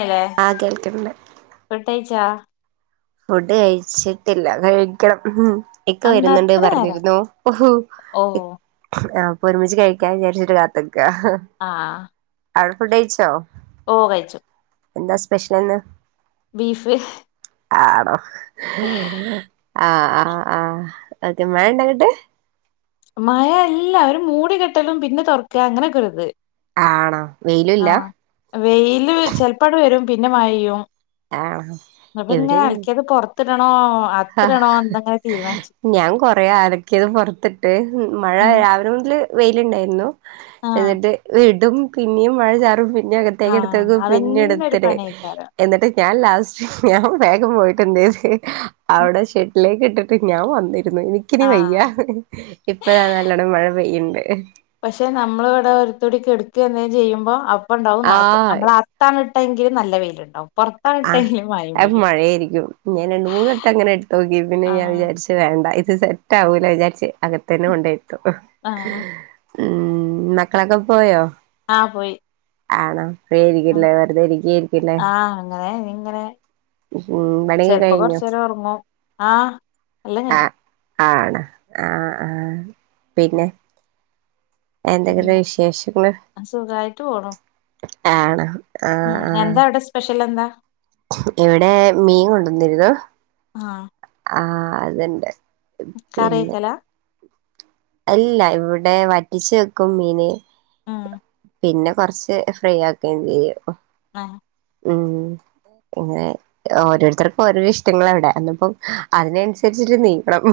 ഏ ആഹ് കേൾക്ക്ണ്ട് ഫുഡ്‌ കഴിച്ചോ ചാ ഫുഡ് കഴിച്ചിട്ടില്ല കഴിക്കണം ഇക്ക അന്താ വരുന്നുണ്ട് അത്ര നേരം പറഞ്ഞിരുന്നു ഓ ആഹ് ഒരുമിച്ച് കഴിക്കാ വിചാരിച്ചിട്ട് കാത്ത് നിന്ന് ക്കാ ആഹ് ആൾ ഫുഡയിച്ചോ ഓ കഴിച്ചു എന്താ സ്പെഷ്യൽ ഇന്ന് ബീഫ് ആണോ [unintelligible] ആഹ് ആഹ് ആഹ് ഓക്കെ മഴ ഉണ്ടോങ്ങട്ട് മഴ അല്ല ഒരു മൂടി കെട്ടലും പിന്നെ തൊറക്കാ അങ്ങനെയൊക്കെ ഒരുത് ആണോ ആ വെയിലുല്ല വെയില് ചെലപ്പാട് വരും പിന്നെ മഴയ്യും ആണോ അപ്പൊ ഇങ്ങനെ അലക്കിയത് പൊറ ത്ത്ക്ക്ണോ ആ ഞാൻ കൊറെ അലക്കിയത് പൊറത്തിട്ട് മഴ ഉം രാവിലെ മുതല്- വെയിലുണ്ടായിരുന്നു ആഹ് എന്നിട്ട് വീട്- അതും പിന്നെയും മഴ ചാറും വീണ്ടും പിന്ന അകത്തേക്ക് ആഹ് എടുത്തുവെക്കും പിന്നെ അതന്നെ ഒരു എടുത്തിടെ പണിയേക്കാരം എന്നിട്ട് ഞാൻ- ലാസ്റ്റ് ഞാൻ വേഗം പോയിട്ട് എന്ത് ചെയ്ത് അവിടെ ഷെഡില് കേട്ടിട്ട് ഞാൻ വന്നിട്ട് എനിക്കിനി വയ്യ ആഹ് ഇപ്പഴാ നല്ലോണം മഴ പെയ്‌ന്ന് ഏഹ് [unintelligible] പക്ഷെ നമ്മള് ഇവിടെ ഒരുത്തോടി എടുക്ക്ന്നെ ചെയ്യുമ്പോ അ- ഇപ്പ ഉണ്ടാവുന്നായപ്പോ ആഹ് നമ്മ അർത്താണ്- എപ്പഴങ്കിലും നല്ല വെയിലുണ്ടാവും ആ പൊറത്താണിട്ടെങ്കിൽ മഴയും എ പെയ്യും മഴയായിരിക്കും ഞാൻ രണ്ടു മൂന്ന് വട്ടം അങ്ങനെ എടുത്ത് നോക്കി പിന്നെ ഞാൻ ആഹ് വിചാരിച്ചു വേണ്ട സെറ്റ് ആവൂല വിചാരിച്ചേ അകത്തന്നെ [unintelligible] കെണ്ടോയിരുത്തും ആഹ് ഉം മക്കളെക്കെ പോയോ ആ പോയി ആണോ ഫ്രീ ഉ ആയിരിക്കില്ലേ വെറുതെ ഇരിക്കായിരിക്കില്ലേ ആ അങ്ങനെ ഇങ്ങനെ ഉം പണിയൊക്കെ ചെലപ്പം കഴിഞ്ഞോ കുറച്ച് നേരം ഉറങ്ങും ആ എല്ലാം കഴിഞ്ഞ് ആഹ് ആണ് ആ ആ പിന്നെ എന്തെങ്കിലും പിന്നെ വിശേഷങ്ങൾ സുഖായിട്ട് പോണു ആണോ ആഹ് ഉം ആഹ് എന്താ അവിടെ സ്പെഷ്യൽ എന്താ ഇവിടെ മീൻ കൊണ്ടുവന്നിരുന്നു ആ അതണ്ട് ആ കറി വെക്കലാ അല്ല ഇവിടെ വറ്റിച്ച് വെക്കും മീന് ഉം പിന്നെ കുറച്ച് ഫ്രൈ ആക്കുകയും ചെയ്യും ആ ഉം ഇങ്ങനെ ഓരോരുത്തർക്കും ഓരോരോ ഇഷ്ടങ്ങള ഇവിടെ അന്നപ്പം അതിനനുസരിച്ചിട്ട് നീക്കണം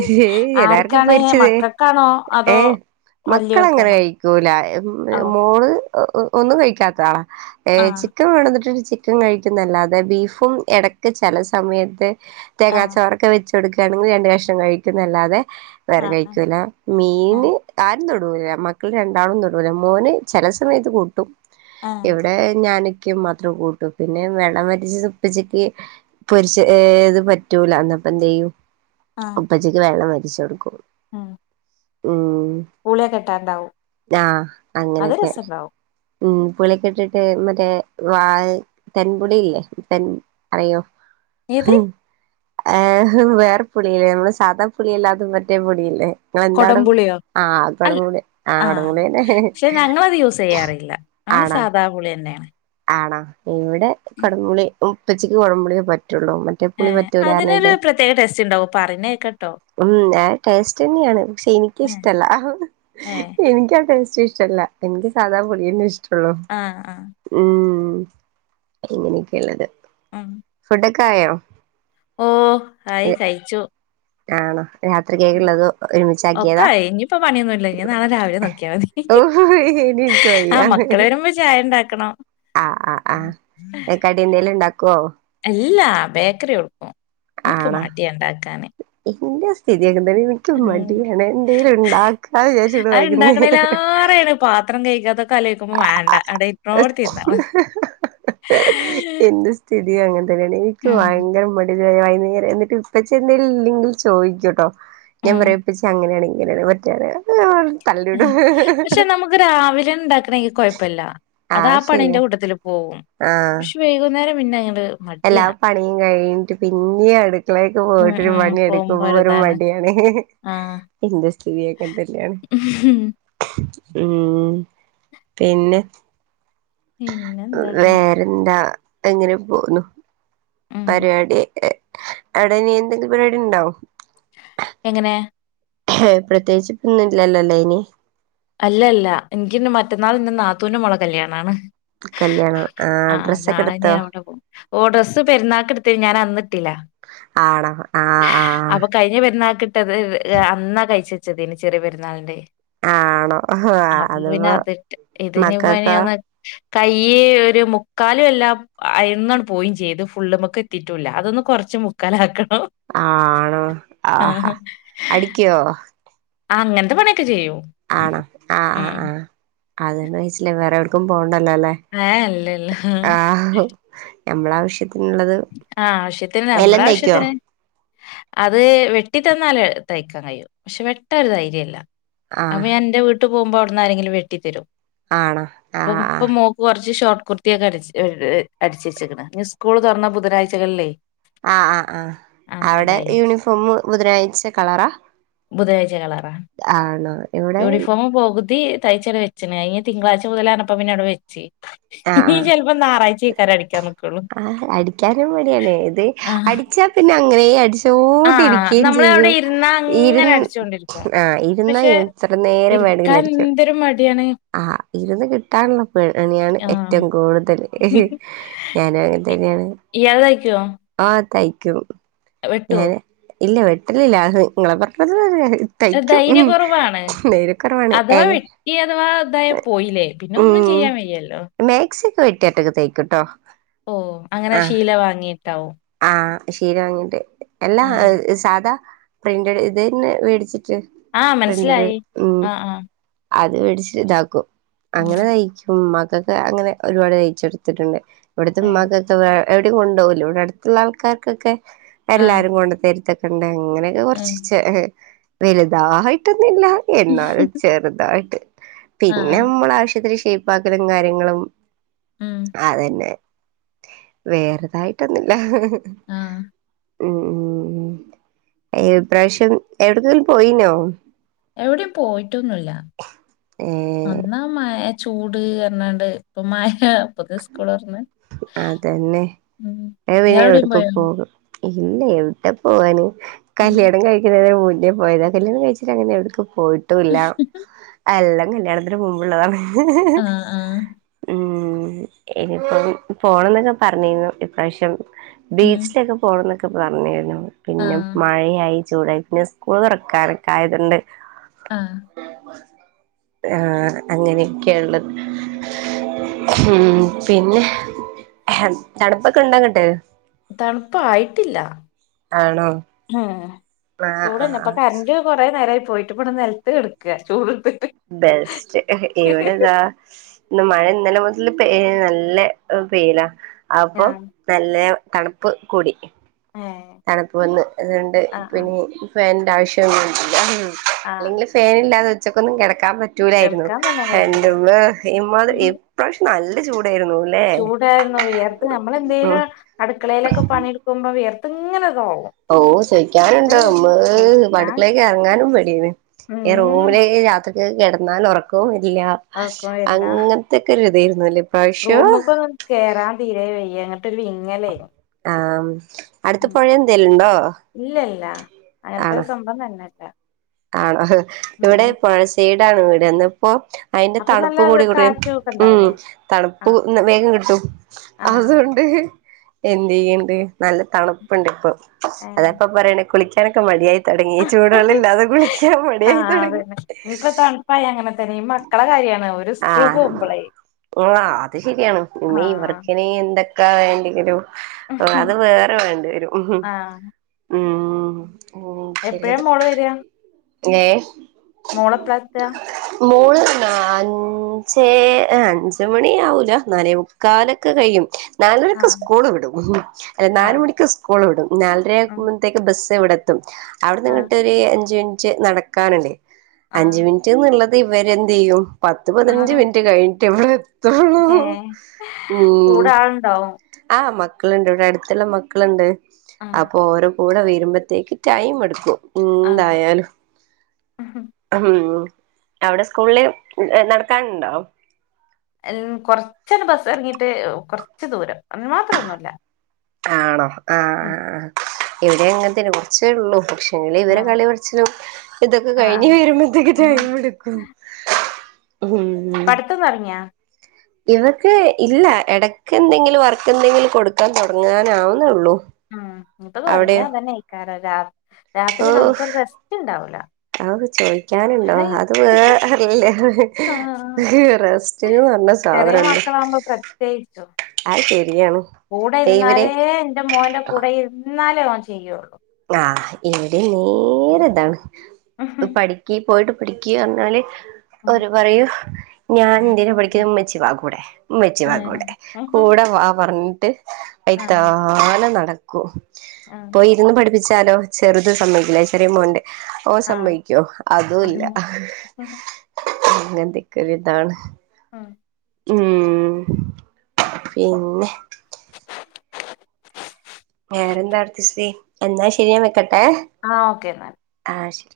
ഉഹ് എല്ലാവർക്കും ആർക്കാണ് പൊരിച്ചത് മക്കക്കാണോ ഏ അതോ മക്കള് അങ്ങനെ വല്യോർക്കാണോ കഴി - ല്ലാ ഓ മോള് ഒന്നും കഴിക്കാത്താളാ ഏ ആഹ് ചിക്കൻ വേണോന്നിട്ടൊര്ച്ചി ചിക്കൻ കഴിക്കും എന്നല്ലാതെ ബീഫും എടക്ക് ചെല സമയത്ത് ആഹ് തേങ്ങാച്ചാർ ഒക്കെ വെച്ച് കൊടുക്കുകയാണെങ്കി രണ്ട് കഷണം കഴിക്കും എന്നല്ലാതെ വേറെ ആഹ് ആഹ് കഴിക്കൂല ആഹ് മീന് ആരും തൊടു മ് മക്ക മക്കൾ രണ്ടാളും തൊടൂല മോന് ചില സമയത്ത് കൂട്ടും ആഹ് ഇവിടെ ഞാൻ മാത്രം കൂട്ടൂ പിന്നെ വെള്ളം വറ്റിച്ചത് ഉപ്പച്ചിക്ക് പൊരിച് ഏ ഇത് പറ്റൂല അന്നപ്പ എന്ത് ചെയ്യും ആഹ് ഉപ്പച്ചിയ്ക്ക് വെള്ളം വെ ഷെടുക്കും ഉം ഉം പൂളിയ കെട്ടാണ്ടാവും ആദ്യം അങ്ങനെക്കെ ഉം പുളിക്കെ ഇട്ടിട്ട് മറ്റേ വാ തെൻ പുഴില്ലേ തെൻ അറിയോ ഏത് വേറെ പുളില്ലേ നമ്മള് സാധാ പുളിയല്ലാത്തതും മറ്റേ പുളിയില്ലേ ആഹ് എന്താണും കൊടംപുളിയോ അൽ ആഹ് [unintelligible] ആഹ് തന്നെ പക്ഷെ ഞങ്ങളത് യൂസെയ്യാറില്ല ഞങ്ങള് സാധാ പുളിയാ ന്നയാണ് ആണാ ഇവിടെ കൊടംപുളി ഉപ്പച്ചിക്ക് കുടമ്പുളിയെ പ റ്റുള്ളൂ മറ്റേ പുളി ഏഹ് അതിനൊരു പറ്റുലന്നർന്നിട്ട് പ്രത്യേക ടേസ്റ്റ് ഉണ്ടാവും പറയണ കേക്കട്ടോ ഉം ആ ടേസ്റ്റ്ന്നെയാണ് പക്ഷെ എനിക്ക്‌ ഏഹ് ഇഷ്ടല്ല ഏഹ് എനിക്കാ ടേസ്റ്റ് ഇഷ്ടല്ല എനിക്ക് സാധാ പൊടിയെന്നെ ഇഷ് ആഹ് ആഹ് ഉം അങ്ങനെക്കൊള്ളത് ഉം ക്കായോ ഓ ആയി കയിച്ചു ആണോ രാത്രി കേക്കുള്ളത് ഒക്കെ ഒരുമിച്ചാക്കിയത ആയി ഇനിയിപ്പോ പണിയൊന്നുല്ല ഇനി നാളെ രാവിലെ നോക്കിയാ മതി [unintelligible] ഇനി എനിക്കയ്യ ആഹ് മക്കള് വരുമ്പോ ചായ ഉണ്ടാക്കണം ആഹ് ആഹ് ആഹ് കടിന്തേലുംണ്ടാ എല്ലാ ബേക്കറി കൊട്ക്കും ൻക്ക് മടിയ ണ്ടാക്കാന് ന്റെ സ് തിയിതൊക്കെതന്നെ ൻക്കും മടിയാണ് എന്തേലുണ്ടാക്കാന്ന് വിരാച്ചിര്ന്ന് അത് വൈകുന്നേര ക്കലോയ്ക്കുമ്പോ വേണ്ട അവിടെ ഇരിക്കാനോടത് ഇരുന്നാ മ തിഅങ്ങൻ ണി ൻക്ക് വയങ്കര മടിയ എ അയ്ന്ന്ങ്ങനെ ന്നിട്ട് ഇപ്പച്ചെന്തേലും ഇല്ലെങ്കിൽ ചോയ്ക്കൂട്ടോ ഞാൻ ഉം പറയാ ഇപ്പച്ച്യേ അങ്ങനെയാണ് ഇങ്ങനെയാണ് മറ്റാണ് പക്ഷെ നമുക്ക് രാവിലെം ണ്ടാക്കണെങ്കില് കൊഴപ്പല്ല അതാ ആഹ് ആ പണിന്റെ ശരിയാ കൂട്ടത്തില് പോവും ആഹ് പക്ഷെ വൈകുന്നേരം പിന്നെങ്ങട് എല്ലാ പണിയും കഴിഞ്ഞിട്ട് പിന്നിം അടുക്കളേക്ക് ഉം പോയിട്ടൊരു ഉം പോകുമ്പോ പണിയെടുക്കുമ്പോ ഒരു ഒരിതാണ് മടിയാണ് ആഹ് ന്റെ സ് ശരിയക്കെ തന്നെയാണ് ഉം പിന്നെ പിന്നെന്താ വേറെന്താ എങ്ങനെ പോവുന്നു ഉം പര്പാടി എ അവിടെ ഇനി എന്തെങ്കി പരിപാടി ണ്ടോ എങ്ങനെ പ്രത്യേകിച്ച്പ്പൊന്നും ഇല്ലല്ലല്ലേ ഇനി അല്ല അല്ല ൻക്കിഞ്ഞ് മറ്റന്നാൾ ഇന്ന നാത്തൂന്റെ മോളെ കല്യാണണ് കല്യാണം ആ ഡ്രസ്സൊക്കെ നാളന എടുത്തോ അവടെ പോ ഓ ഡ്രസ്സ് പെരുന്നാക്കട്ത്ത് ഞാൻ അന്നിട്ടിലാ ആണോ ആ ആ അപ്പൊ കഴിഞ്ഞ പെരുന്നാക്ക്ട്ടത് അന്നാ കഴിച്ച ചെറിന് ചെറിയ പെര്ന്നാളിന്റെ ആണോ ഹ വ അതിപ്പോ അതിട്ട് ഇതിനിപ്പ ഇനി മക്കക്കാേ ഒന്ന് കയ്യ് ഒര് മുക്കാലു അല്ലാ അയ്ന്നാ ണ്ട് പോയിം ചെയ്ത് ഫുള്ള്മക്കെത്തിട്ടൂല്ല അതൊന്ന് കൊറച്ച് മുക്കാലാക്ക ആണോ ആഹാ അടിക്ക്യാേ ആ അങ്ങൻത്തെ പണിയൊക്കെ ചെയ്യൂ ആണോ ആ ആ ആ അതെന്നയ്ച്ച്ലച്ചയ് വേറെ എവിടെക്കും പോ ണ്ടല്ലോല്ലേ ഏഹ് ഇല്ല ഇല്ല ആ നമ്മളെ ആവശ്യ ആ ആവശ്യത്തിന് നമ്മളെ തയ്ക്കോ ആവശ്യത്തിന് അത് വെട്ടി തന്നാല് തയ്ക്കാൻ കയ്യും പക്ഷെ വെട്ടാൻ ഒര് ധൈര്യല്ല അപ്പ ആഹ് ഞാൻ ന്റെ വ് ട്ട പോകുമോവിടന്നാരങ്കും വെട്ടി തരും ആണോ ആഹ ആഹ ഷോട്ട് കുർതി അടിച് [unintelligible] അടിച്ചുവെച്ച്ക്ണ് സ്കൂള് തോറന്നാൽ ബുധലാഴ്ചകളല്ലേ ആഹ ആ ആ അവിടെ യൂണിഫോമ ബുധനാഴ്ച കളറാ ബുധനാഴ്ച കളറാ ആണോ ഇവിടെ തയ്ച്ചട വെച്ചന് അഞ്ഞ് തിങ്കളാഴ്ച മുതല ഇപ്പം പിന്നെ അവിടെ വെച്ച് ആഹ് നീ ആഹ് ചിലപ്പോ ഞായറാഴ്ച കേക്കാര അടിക്കാൻ നിക്കുള്ളു [unintelligible] അടിച്ചാൽ പിന്നെ അ അങ്ങനെ അടി ആഹ നമ്മൾ അവിടെ ഇരുന്നാ അങ്ങനെ ഇരുന്ന് അടിച്ചുൊണ്ടിരിക്കും ആഹ് ഇരുന്നാ പക്ഷെ എത്ര നേരം വേണമെങ്കിലും ഇരിക്കാൻ അടിക്കും എന്തൊരു മടിയാണ് ആഹ് ഇരുന്ന് കിട്ടാാനു ണിയാണ് ആഹ് ഏറ്റവും കൂടുതൽ ഞാനും അങ്ങനെ തന്നെയാണ് ആ തൈ ക്യ വെട്ടോ ഇല്ല വെട്ടലില്ല അ നിങ്ങളെ പറഞ്ഞ ത് പോലെണ് ധൈര്യ കുറവാണ് ധൈര്യക്കുറവാണ് അഥവാ ഏക വെട്ടി അഥവാ അതായ പോയില്ലേ പിന്നെ ഒന്നും ചെയ്യാൻ വയ്യല്ലോ വീട്ടറ്റക്കെ തൈക്കും ട്ടോ ഓ അങ്ങനെ ശീല വാങ്ങിട്ടാവും അ ഷീല വാങ്ങിട്ട് എല്ലാ ഏഹ് സാദാ പ്രിന്റഡ് ഇതന്നെ മേടിച്ചിട്ട് ആ പ്രിന്റഡ് മനസ്സിലായി ഉം അ അ അത് മേടിച്ചിട്ട് ഇതാക്കും അങ്ങനെ തയിക്കും മ ക്കക് അങ്ങനെ ഒരുപാട് തയിച്ചെടുത്തിട്ടുണ്ട് ഇവിടുത്തെ ഏഹ് ഇമ്മക്കാകെ വെ എവിഡിം കൊണ്ടപോകുല ഇടെ അടുത്ത് ള്ള ആൾക്കാർക്കൊക്കെ ആഹ് എല്ലാരും കൊണ്ടുതരുത്ത ഉണ്ട അങ്ങനെയൊക്കെ ഏഹ് കൊറച്ചീച്ചേ വലതായിട്ടൊന്നും ഇല്ല എന്നാലും ചെറുതായിട്ട് പിന്നെ ആഹ് നമ്മള ആവശ്യത്തിന് സ് ഷൈപ്പാക്കലും കാര്യങ്ങളും ഉം അതന്നെ. വേറതായിട്ടന്നും ല് ല്ല. ആഹ് ഉം ഉം ഇപ്രാവശ്യം എവിടെക്കെങ്കിലും പോയിനോ? എവിടിം പോയിട്ടൊന്നുല്ല ഏ അന്നാ മഴത് ചൂട് പറഞ്ഞണ്ട് ഇപ്പ മഴ അപ്പൊക് സ്കൂൾ തൊറന്ന് അതന്നെ ഉം ഞാൻ പിന്നെ ഇയാളെവിടെയും എവിടക്ക് പോയ? പോകും ഇല്ല എവിടെ പോവാന്? ഉം. കല്യാണം കഴിക്കുന്നതിന്റെ മുൻ [unintelligible] കല്യാണം കയിച്ചാരെ അങ്ങനെ എവിട്ക്കും പോയിട്ടൂല്ല അല്ല കല്യാണത്തിന് മുൻപുള്ളതാണ്. ആ ആ ഉം ഉം ഇനിപ്പം പോണം എന്നൊക്കെ പറഞ്ഞിരുന്നു ഇപ്രാവശ്യം ഉം ബീച്ചിലൊക്കെ പോണംന്നൊക്ക പറഞ്ഞായിരുന്നു. ആ പിന്നെ മഴയായി. ചൂടായി പിന്നെ സ്കൂൾ തുറക്കാനൊക്കെ ആയതൊണ്ട് ആഹ് ആഹ് അങ്ങനെയൊക്കെയ ഉള്ളത്. ഉം. പിന്നെ തണുപ്പൊക്കെ ഉണ്ടങ്ങട്ട്? തണുപ്പായിട്ടില്ല. ആണോ ഉം. ആഹ് ചൂടെന്നെ ആഹ് ഇപ്പൊ ആഹ് കറന്റ് കൊറേ നേരായി പോയിട്ട് ഇവിട നിലത്ത് കിടക്ക ചൂടുട്ത്ത് ബെസ്റ്റ് ഇവിടെതാ ഇന്ന് മഴ ഇന്നലെ മുതൽ നല്ല വെയ്ല. അപ്പൊ ആ നല്ല തണുപ്പ് കൂടി. ഏ തണുപ്പ് വന്ന് അതുകൊണ്ട് ആ ആ പിന്നെ ഫാന് ആവശ്യൊന്നില്ല. ആ അല്ലെങ്കിൽ ഫാൻ ഇല്ലാതെ ച്ചക്കൊന്നും കടക്കാൻപ റ്റൂലാരുന്നു എടുക്കാൻ തന്നെ കഴിയൂല എന്റുമ്മ ഇമ്മ ഇപശ്യം നല്ല [unintelligible] ല്ലേ ചൂടാരുന്നു വിയർത്ത് ഉം നമ്മളെന്തേലും അടുക്കളയിലൊക്കെ പണിയെടുക്കുമ്പോ വിയ ഓ ചോയ്ക്കാനുണ്ടോ അത് ഇമ്മേ സഹിക്കാൻ ഇപ്പട്ക്കളേക്ക് എറങ്ങാനും പേടിയേന്ന് ഈ ഉം റൂമിലേ [unintelligible] ത്രി [unintelligible] കെടന്നാൽ ഒറക്കവും വ ല്ല ഒറക്കം വരില്ല അങ്ങനത്തക്കെ ഒരിതേര്ന്നുലേ ഇപ്രാവശ്യം റൂമ്ക്കൊന്നും കേറാൻ തീരെ വയ്യ ഇങ്ങട്ടൊരു വിങ്ങലേനു ആഹ് അടുത്ത് പുഴയെന്തെലുണ്ടോ ല്ല അങ്ങനത്തെരു സംഭം തന്നെല്ല ആണോ ഇവിടെ ഉം പൊഴസെ [unintelligible] വീടെന്നപ്പോ അയിന്റെ അപ്പൊ നല്ല തണുപ്പും കൂടി കുടി കാറ്റും ഒക്കെ ഉം ഉണ്ടാവൂലേ തണുപ്പ് ആഹ് വേഗം കിട്ടും ആഹ് അതുകൊണ്ട് എന്ത് ചെയ്യ്ണ്ട് നല്ല തണുപ്പ്ണ്ട് ഇപ്പം ഏഹ് അതാപ്പ പറയ്ണ് കുളിക് എനക്ക് മടിയായ് തൊടങ്ങി ചൂട് വെള്ളല്ലാതെ കുളിക്കാൻ മടിയായി തൊടങ്ങി തന്നേ ഈ മക്കളെ കാര്യാ ആഹ് [unintelligible] അത് ശരിയാണ് ഇമ്മേ ആഹ് ഇവർക്കിനി എന്തെ ക്കാ വേണ്ടങ്ങിലും ഓ അത് വേറെ വേണ്ടി വരും ഉഹും ആഹ് ഉം ഉം എപ്പഴാ മോള് വരാ? ഞ്ഞെ മോളെപ്ലാഎത്താ മോള് ന്നാ അൻ അഞ്ചേ അഞ്ചുമണി ആവൂല നാലേമുക്കാലൊക്കെ കഴിയും നാലരക്ക് ആഹ് സ്കൂള് വിടും അല്ല ആഹ് നാലുമണിക്ക് സ്കൂള് വിടും നാലര ഉം ആകുംമ്പത്തേക്ക് ബസ് ദിവിടെത്തും ആഹ് അവിന്ന്ങ്ങട്ടൊര് അഞ്ചിൻ റ്റ് നടക്കാന്ണ്ടെ അഞ്ച് ആഹ് മിനിറ്റ്ന്ന്ള്ളത് ഇവര് എന്ത്‌ ചെയ്യും പത് പത്ത് പതിനഞ്ച് ആഹ് മിനിറ്റ് കഴി ട്ടിവിള് ഏഹ് ഉം കൂടെ ആളുണ്ടാവും ആ മ ക്കളിണ്ട് ഇവിടെ അടുത്തിള്ള മക്കളിണ്ട്. ആഹ് അപ്പൊ ഓരോ [unintelligible] വരുമ്പത്തേക്ക് ടൈം എടുക്കും ആഹ് ഇന്തായാലും ഉം അം അവിടെ സ്കൂളില് ഇ ഇം നട ക്കണ്ടൊ എൻ കൊറച്ചന ബസ് ഇറങ്ങിട്ട് കൊറച്ച് ദൂരം അതിന് മാത്രം ഒന്നു ഇല്ല ആണോ ആഹ് ഇവിടെ അങ്ങനത്തെനെ കുറച്ചേ ഉള്ളൂ പക്ഷെങ്കില് ഇവരെ ആഹ് കളികൊർച്ച്‌ ഇതൊക്കെ കഴിഞ്ഞു ആഹ് വരുമ്പോഴത്തേക്ക് ഉം ടൈം എടുക്കും. പഠിത്തം തുടങ്ങിയാ? ഇവക്ക് ഇല്ല ഇടക്ക് എന്തെങ്കിലും വർക്ക് എന്തെങ്കിലും കൊടുക്കാൻ തുടങ്ങാനാവുന്നേഉള്ളൂ ഇം ഇട്ട് തുടങ്ങിയാ അതന്നെ [unintelligible] രാ രാത്രി നമുക്കൊരു റെസ്റ്റ് ഇണ്ടാവൂല അത് ചോയ്ക്കാനിണ്ടോ ഹയ് അത് വേറല്ല ആഹ് റെസ്റ്റ്ന്ന് പറഞ്ഞ ചെറിയ സാധനിണ്ടോ മക്കളാവുമ്പോ പ്രത്യേകിച്ചും കൂടെ ഇവര് ഇരുന്നാലേ എന്റെ മോന്റെ കൂടെ ഇര്ന്ന് എന്നാലേ ഓൻ ചെയ്യൊള്ളൂ ആ ഇവിടെനി നേരെ ഇതാണ് ആഹ് പഠിക്ക് പോയിട്ട് പഠിക്കുക എന്നർഞ്ഞാല് ഓര് പറയും ഞാൻ എന്തിനാ പഠിക്കുന്ന ഉമ്മച്ചി വ കൂടെ ഉമ്മച്ചിവാ കൂടെ ആഹ് കൂടെ വാ പറഞ് ആഹ് വയ്ത്താലെ നടക് ക്കു പോയി ഇരുന്ന് പഠി പ്പിച്ചാലോ ചെറുത് സമ്മതിക്കൂല്ല ചെറിയ മോൻണ്ട് ഓൻ ആഹ് സമ്മതിക്കോ അതൂല്ല അങ്ങനെന്തൊക്ക ഒരു ഇതാണ് ആ ഊം പിന്നെ വേറെന്താ അടുത്തശ്രീ എന്നാ ശരി ഞാൻ വെക്ക ങേ ഓക്കെ എന്നാല് ആ ശരി